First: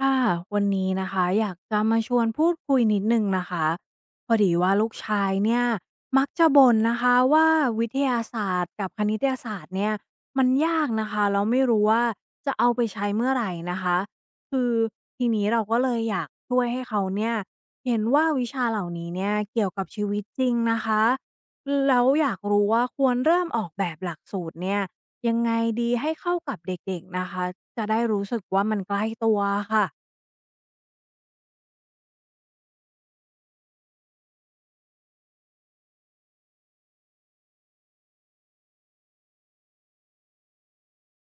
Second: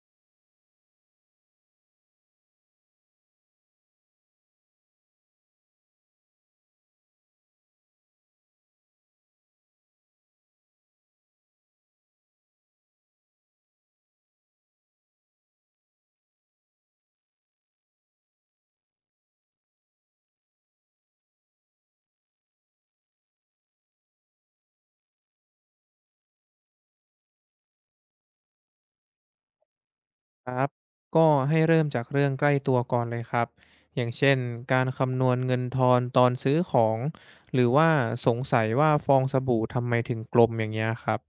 ค่ะวันนี้นะคะอยากจะมาชวนพูดคุยนิดหนึ่งนะคะพอดีว่าลูกชายเนี่ยมักจะบ่นนะคะว่าวิทยาศาสตร์กับคณิตศาสตร์เนี่ยมันยากนะคะแล้วไม่รู้ว่าจะเอาไปใช้เมื่อไหร่นะคะคือทีนี้เราก็เลยอยากช่วยให้เขาเนี่ยเห็นว่าวิชาเหล่านี้เนี่ยเกี่ยวกับชีวิตจริงนะคะแล้วอยากรู้ว่าควรเริ่มออกแบบหลักสูตรเนี่ย ยังไงดีให้เข้ากับเด็กๆนะคะจะได้รู้สึกว่ามันใกล้ตัวค่ะครับก็ให้เริ่มจากเรื่องใกล้ตัวก่อนเลยครับอย่างเช่นการคำนวณเงินทอนตอนซื้อของหรือว่าสงสัยว่าฟองสบู่ทำไมถึงกลมอย่างเงี้ยครับ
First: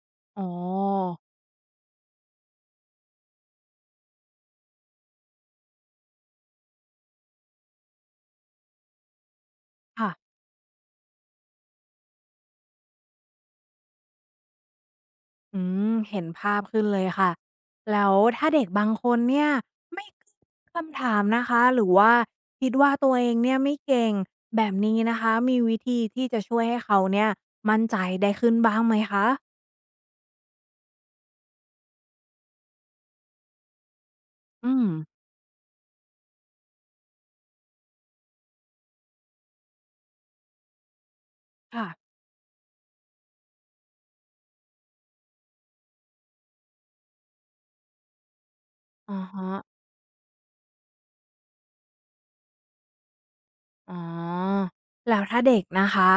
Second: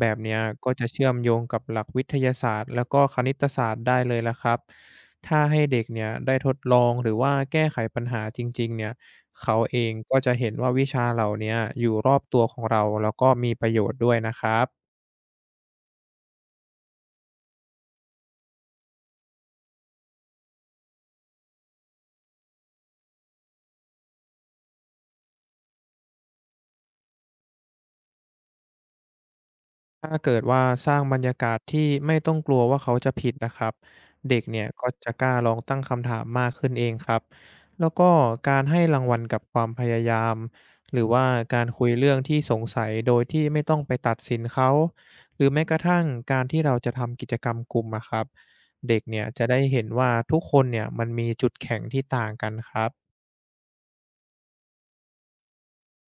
แบบเนี้ยอ๋อก็จะเชื่อมโยงกับหลักวิทยาศาสตร์แล้วก็คณิตศาสตร์ได้เลยละครับถ้าให้เด็กเนี่ยได้ทดลองหรือว่าแก้ไขปัญหาจริงๆเนี่ยเขาเองค่ะก็จะเห็นว่าวิชาเหล่าเนี้ยอยู่รอบตัวของเราแล้วก็มีประโยชน์ด้วยนะครับ อืมเห็นภาพขึ้นเลยค่ะแล้วถ้าเด็กบางคนเนี่ยไม่กล้าคำถามนะคะหรือว่าคิดว่าตัวเองเนี่ยไม่เก่งแบบนี้นะคะมีวิธีที่จะช่วยให้เขาเนี่ยมั่นใจได้ขึ้นบ้างไหมคะถ้าเกิดว่าสร้างบรรยากาศที่ไม่ต้องกลัวว่าเขาจะผิดนะครับเด็กเนี่ยอืมก็จะกล้าลองตั้งคำถามมากขึ้นเองครับแล้วก็การให้รางวัลกับความพยายามหรือว่าการคุยค่ะเรื่องที่สงสัยโดยที่ไม่ต้องไปตัดสินเขาหรือแม้กระทั่งการที่เราจะทำกิจกรรมกลุ่มอะครับเด็กอะเนี่ยจะฮะ ได้เห็นว่าทุกคนเนี่ยมันมีจุดแข็งที่ต่างกันครับ อ๋อแล้วถ้าเด็กนะคะ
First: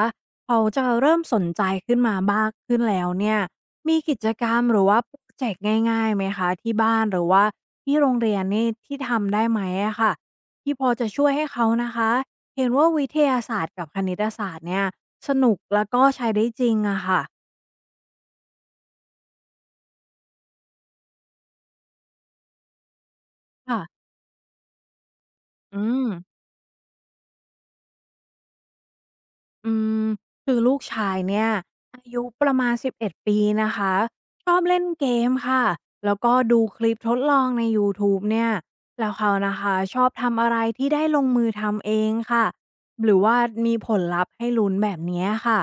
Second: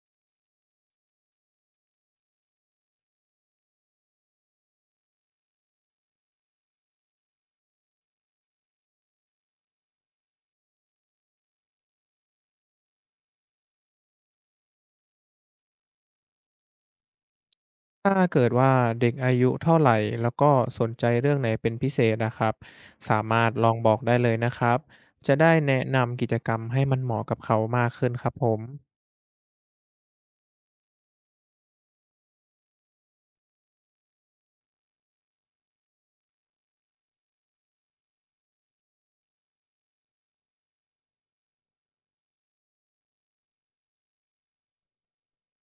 เขาจะเริ่มสนใจขึ้นมามากขึ้นแล้วเนี่ยมีกิจกรรมหรือว่าโปรเจกต์ง่ายๆไหมคะที่บ้านหรือว่าที่โรงเรียนนี่ที่ทำได้ไหมอะค่ะที่พอจะช่วยให้เขานะคะเห็นว่าวิทยาศาสตร์กับคณิตศาสตร์เนี่ยสนุกแล้วก็ใช้ได้จริงอะค่ะถ้าเกิดว่าเด็กอายุเท่าไหร่แล้วก็สนใจเรื่องไหนเป็นพิเศษนะครับสามารถลองบอกค่ะได้เลยนะครับจะได้อืแนะม นำกิจกรรมให้มันเหมาะกับเขามากขึ้นครับผม อืมคือลูกชายเนี่ยอายุประมาณ11ปีนะคะชอบเล่นเกมค่ะแล้วก็ดูคลิปทดลองในยูทูบเนี่ยแล้วเขานะคะชอบทำอะไรที่ได้ลงมือทำเองค่ะหรือว่ามีผลลัพธ์ให้ลุ้นแบบเนี้ยค่ะ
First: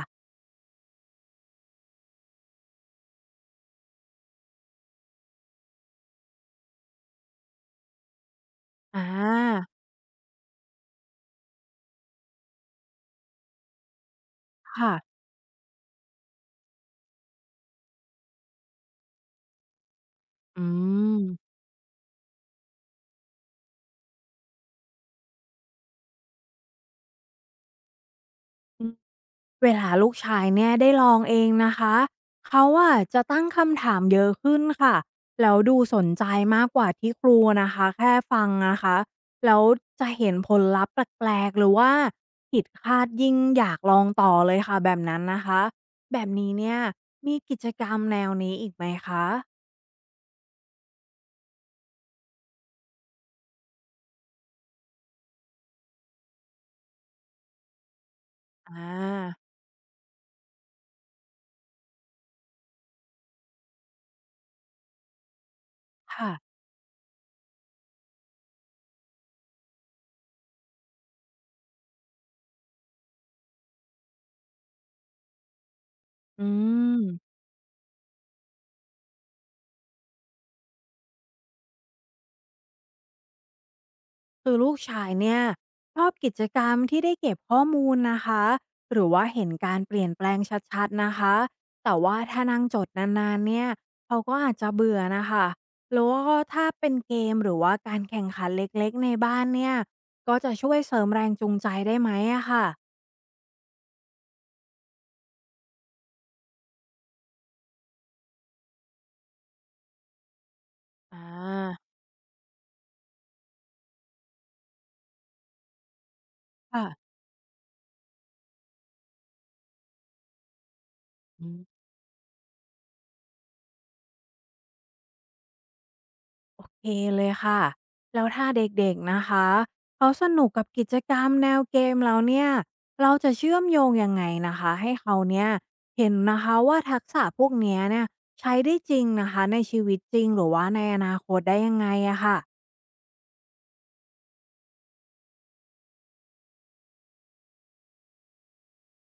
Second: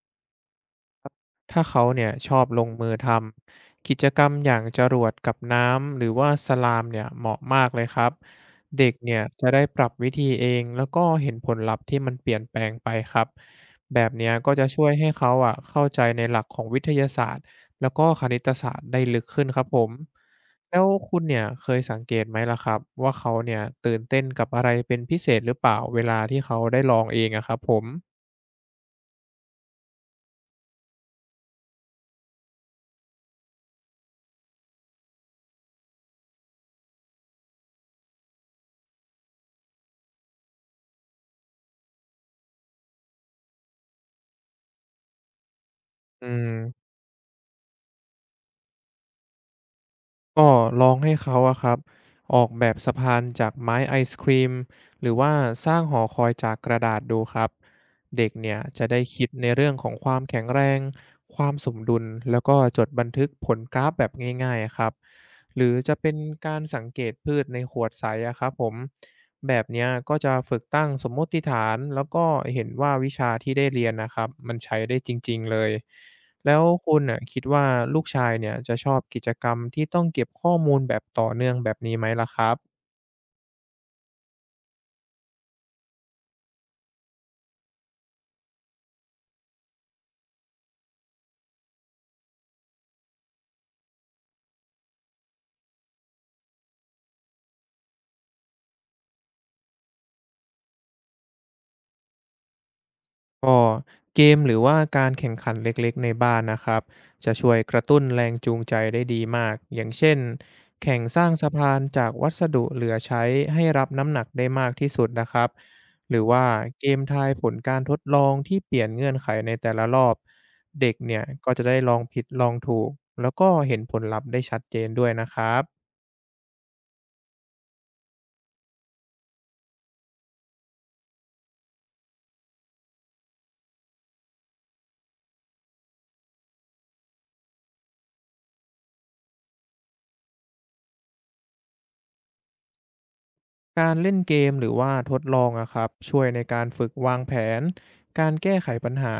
ถ้าเขาเนี่ยชอบลงมือทำกิจกรรมอย่างจรวดกับน้ำหรือว่าสลามเนี่ยเหมาะมากเลยครับเด็กอาเนี่ยจะได้ปรับวิธีเองแล้วก็เห็นผลลัพธ์ที่มันเปลี่ยนแปลงไปครับแบบเนี้ยก็จะช่วยค่ะให้เขาอ่ะเข้าใจในหลักของวิทยาศาสตร์แล้วก็คณิตศาสตร์ได้ลึกขึ้นครับผมอืแล้วคุณเนี่ยม เคยสังเกตไหมล่ะครับว่าเขาเนี่ยตื่นเต้นกับอะไรเป็นพิเศษหรือเปล่าเวลาที่เขาได้ลองเองอะครับผมเวลาลูกชายเนี่ยได้ลองเองนะคะเขาอะจะตั้งคำถามเยอะขึ้นค่ะแล้วดูสนใจมากกว่าที่ครูนะคะแค่ฟังนะคะแล้วจะเห็นผลลัพธ์แปลกๆหรือว่าผิดคาดยิ่งอยากลองต่อเลยค่ะแบบนั้นนะคะแบอืบม นี้เนี่ยมีกิจกรรมแนวนี้อีกไหมคะก็ลองให้เขาอะครับออกแบบสะพานจากไม้ไอศครีมหรือว่าสร้างหอคอยจากกระดาษดูครับเด็กเนี่ยจะอาได้คิดในเรื่องของความแข็งแรงความสมดุลแล้วก็จดบันทึกผลกราฟแบบง่ายๆอะครับหรือจะเป็นค่ะการสังเกตพืชในขวดใสอะครับผมแบบเนี้ยก็จะฝึกตั้งสมมติฐานแล้วก็เห็นว่าวิชาที่ได้เรียนนะครับมันใช้ได้จริงๆเลย อแล้วคุืณม น่ะคิดว่าลูกชายเนี่ยจะชอบกิจกรรมที่ต้องเก็บข้อมูลแบบต่อเนื่องแบบนี้ไหมล่ะครับคือลูกชายเนี่ยชอบกิจกรรมที่ได้เก็บข้อมูลนะคะหรือว่าเห็นการเปลี่ยนแปลงชัดๆนะคะแต่ว่าถ้านั่งจดนานๆเนี่ยเขาก็อาจจะเบื่อนะคะแล้วก็ถ้าเป็นเกมหรือว่าการแข่งขันเล็กๆในบ้านเนี่ยก็จะช่วยเสริมแรงจูงใจได้ไหมอะค่ะก็เกมหรือว่าการแข่งขันเล็กๆในบ้านนะครับจะช่วยกระตุ้นแรงจูงใจได้ดีมากอย่างเช่นแข่งสอ่าร้างสะพานจากวัสดุเหลือใช้ให้รับน้ำหนักได้มากที่สุดนะครับหรือว่าเกมค่ะ ทายผลการทดลองที่เปลี่ยนเงื่อนไขในแต่ละรอบเด็กเนี่ยก็จะได้ลองผิดลองถูกแล้วก็เห็นผลลัพธ์ได้ชัดเจนด้วยนะครับ โอเคเลยค่ะแล้วถ้าเด็กๆนะคะเขาสนุกกับกิจกรรมแนวเกมแล้วเนี่ยเราจะเชื่อมโยงยังไงนะคะให้เขาเนี่ยเห็นนะคะว่าทักษะพวกเนี้ยเนี่ยใช้ได้จริงนะคะในชีวิตจริงหรือว่าในอนาคตได้ยังไงอะค่ะการเล่นเกมหรือว่าทดลองอะครับช่วยในการฝึกวางแผนการแก้ไขปัญหา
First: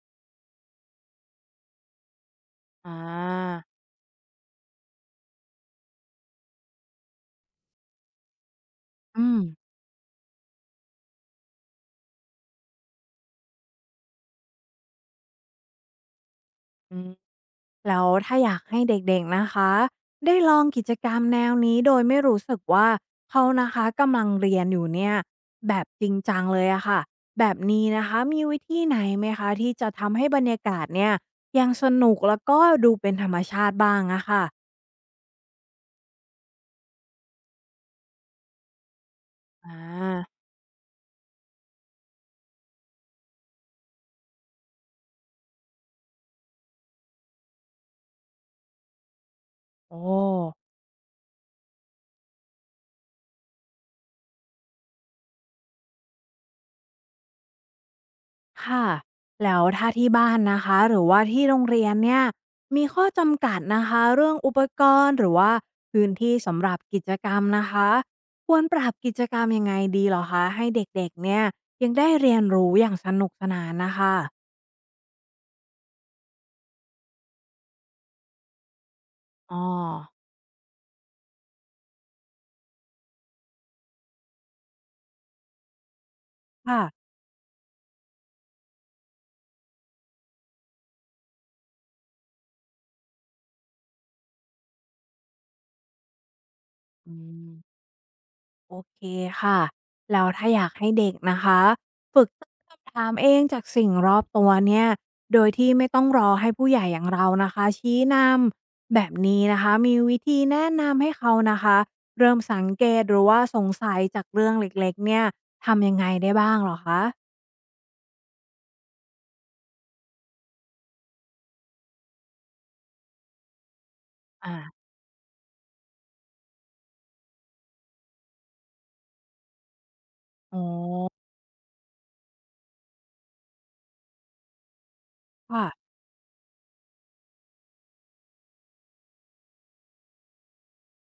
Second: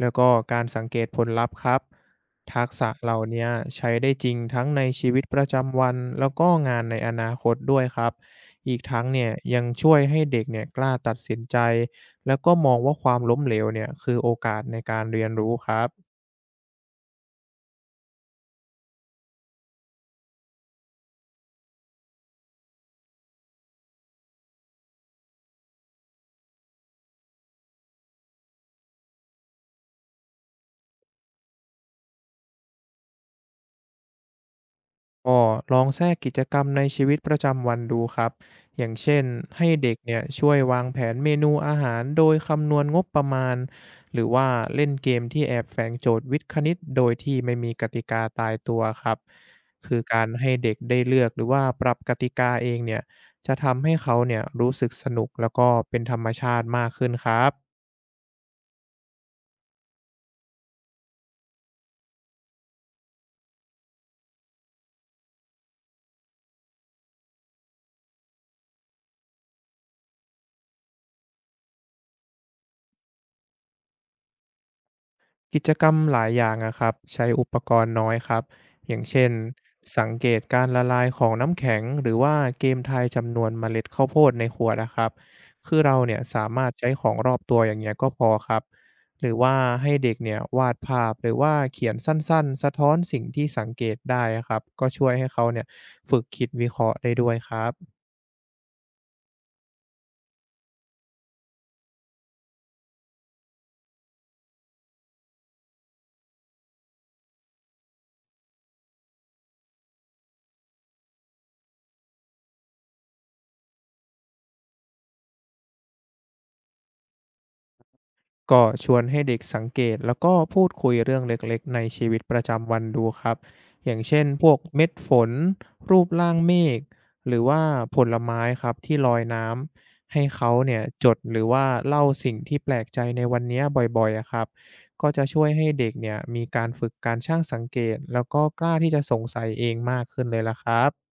แล้วก็การสังเกตผลลัพธ์ครับทักษะอ่าเหล่าเนี้ยใช้ได้จริงทั้งในชีวิตประจำวันแล้วก็งานในอนาคตด้วยครับอีกทั้งเนี่อืยมยังช่วยให้เด็กเนี่ยกล้าตัดสินใจแล้วก็มองว่าความล้มเหลวเนี่ยคือโอกาสในการเรียนรู้ครับ อืม แล้วถ้าอยากให้เด็กๆนะคะได้ลองกิจกรรมแนวนี้โดยไม่รู้สึกว่าเขานะคะกำลังเรียนอยู่เนี่ยแบบจริงจังเลยอะค่ะแบบนี้นะคะมีวิธีไหนไหมคะที่จะทำให้บรรยากาศเนี่ยยังสนุกแล้วก็ดูเป็นธรรมชาติบ้างอะค่ะก็ลองแทรกกิจกรรมในชีวิตประจำวันดูครับอย่างเช่นให้อ่เด็กเนี่ยาช่วยวางแผนเมนูอาหารโดยคำนวณงบประมาณหรือว่าเล่นเกมที่แอบแฝงโจทย์วิทย์คณิตโดยที่ไม่มีกติกาตายตัวครับคือโอ้ การให้เด็กได้เลือกหรือว่าปรับกติกาเองเนี่ยจะทำให้เขาเนี่ยรู้สึกสนุกแล้วก็เป็นธรรมชาติมากขึ้นครับ ค่ะแล้วถ้าที่บ้านนะคะหรือว่าที่โรงเรียนเนี่ยมีข้อจำกัดนะคะเรื่องอุปกรณ์หรือว่าพื้นที่สำหรับกิจกรรมนะคะควรปรับกิจกรรมยังไงดีเหรอคะให้เด็กๆเนี่ยยังได้เรียนรู้อย่างสนุกสนานนะคะกิจกรรมหลายอย่างอะครับใช้อุปกรณ์น้อยครับอย่างเช่นอ๋อสังเกตการละลายของน้ำแข็งหรือว่าเกมทายจำนวนเมล็ดข้าวโพดในขวดนะครับคือเราเนี่ยสามารถค่ะใช้ของรอบตัวอย่างเงี้ยก็พอครับหรือว่าให้เด็กเนี่ยวาดภาพหรือว่าเขียนสั้นๆสะท้อนสิ่งที่สังเกตได้อะครับก็ช่วยให้เขาเนี่ยฝึกคิดวิเคราะห์ได้อืด้วยม ครับ โอเคค่ะแล้วถ้าอยากให้เด็กนะคะฝึกตั้งคำถามเองจากสิ่งรอบตัวเนี่ยโดยที่ไม่ต้องรอให้ผู้ใหญ่อย่างเรานะคะชี้นำแบบนี้นะคะมีวิธีแนะนำให้เขานะคะเริ่มสังเกตหรือว่าสงสัยจากเรื่องเล็กๆเนี่ยทำยังไงได้บ้างเหรอคะก็ชวนให้เด็กสังเกตแล้วก็พูดคุยเรื่องเล็กๆในชีวิตประจำวันดูครับอย่างเช่นพวกอ่าเม็ดฝนรูปร่างเมฆหรือว่าผลไม้ครับที่ลอยน้ำให้เขาอ๋อเนี่ยจดหรือว่าเล่าสิ่งที่แปลกใจในวันเนี้ยบ่อยๆอะครับก็จะช่วยค่ะให้เด็กเนี่ยมีการฝึกการช่างสังเกตแล้วก็กล้าที่จะสงสัยเองมากขึ้นเลยล่ะครับ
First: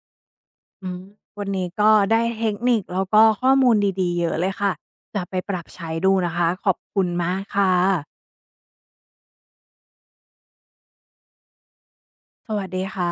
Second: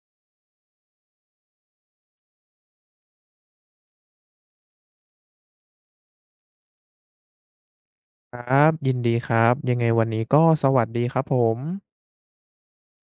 อืมวันนี้ก็ได้เทคนิคแล้วก็ข้อมูลดีๆเยอะเลยค่ะจะไปปรับใช้ดูนะคะขอบคุณมากค่ะครับยินดีครับยังไงวันนี้ก็สวัสดีครับผมสวัสดีค่ะ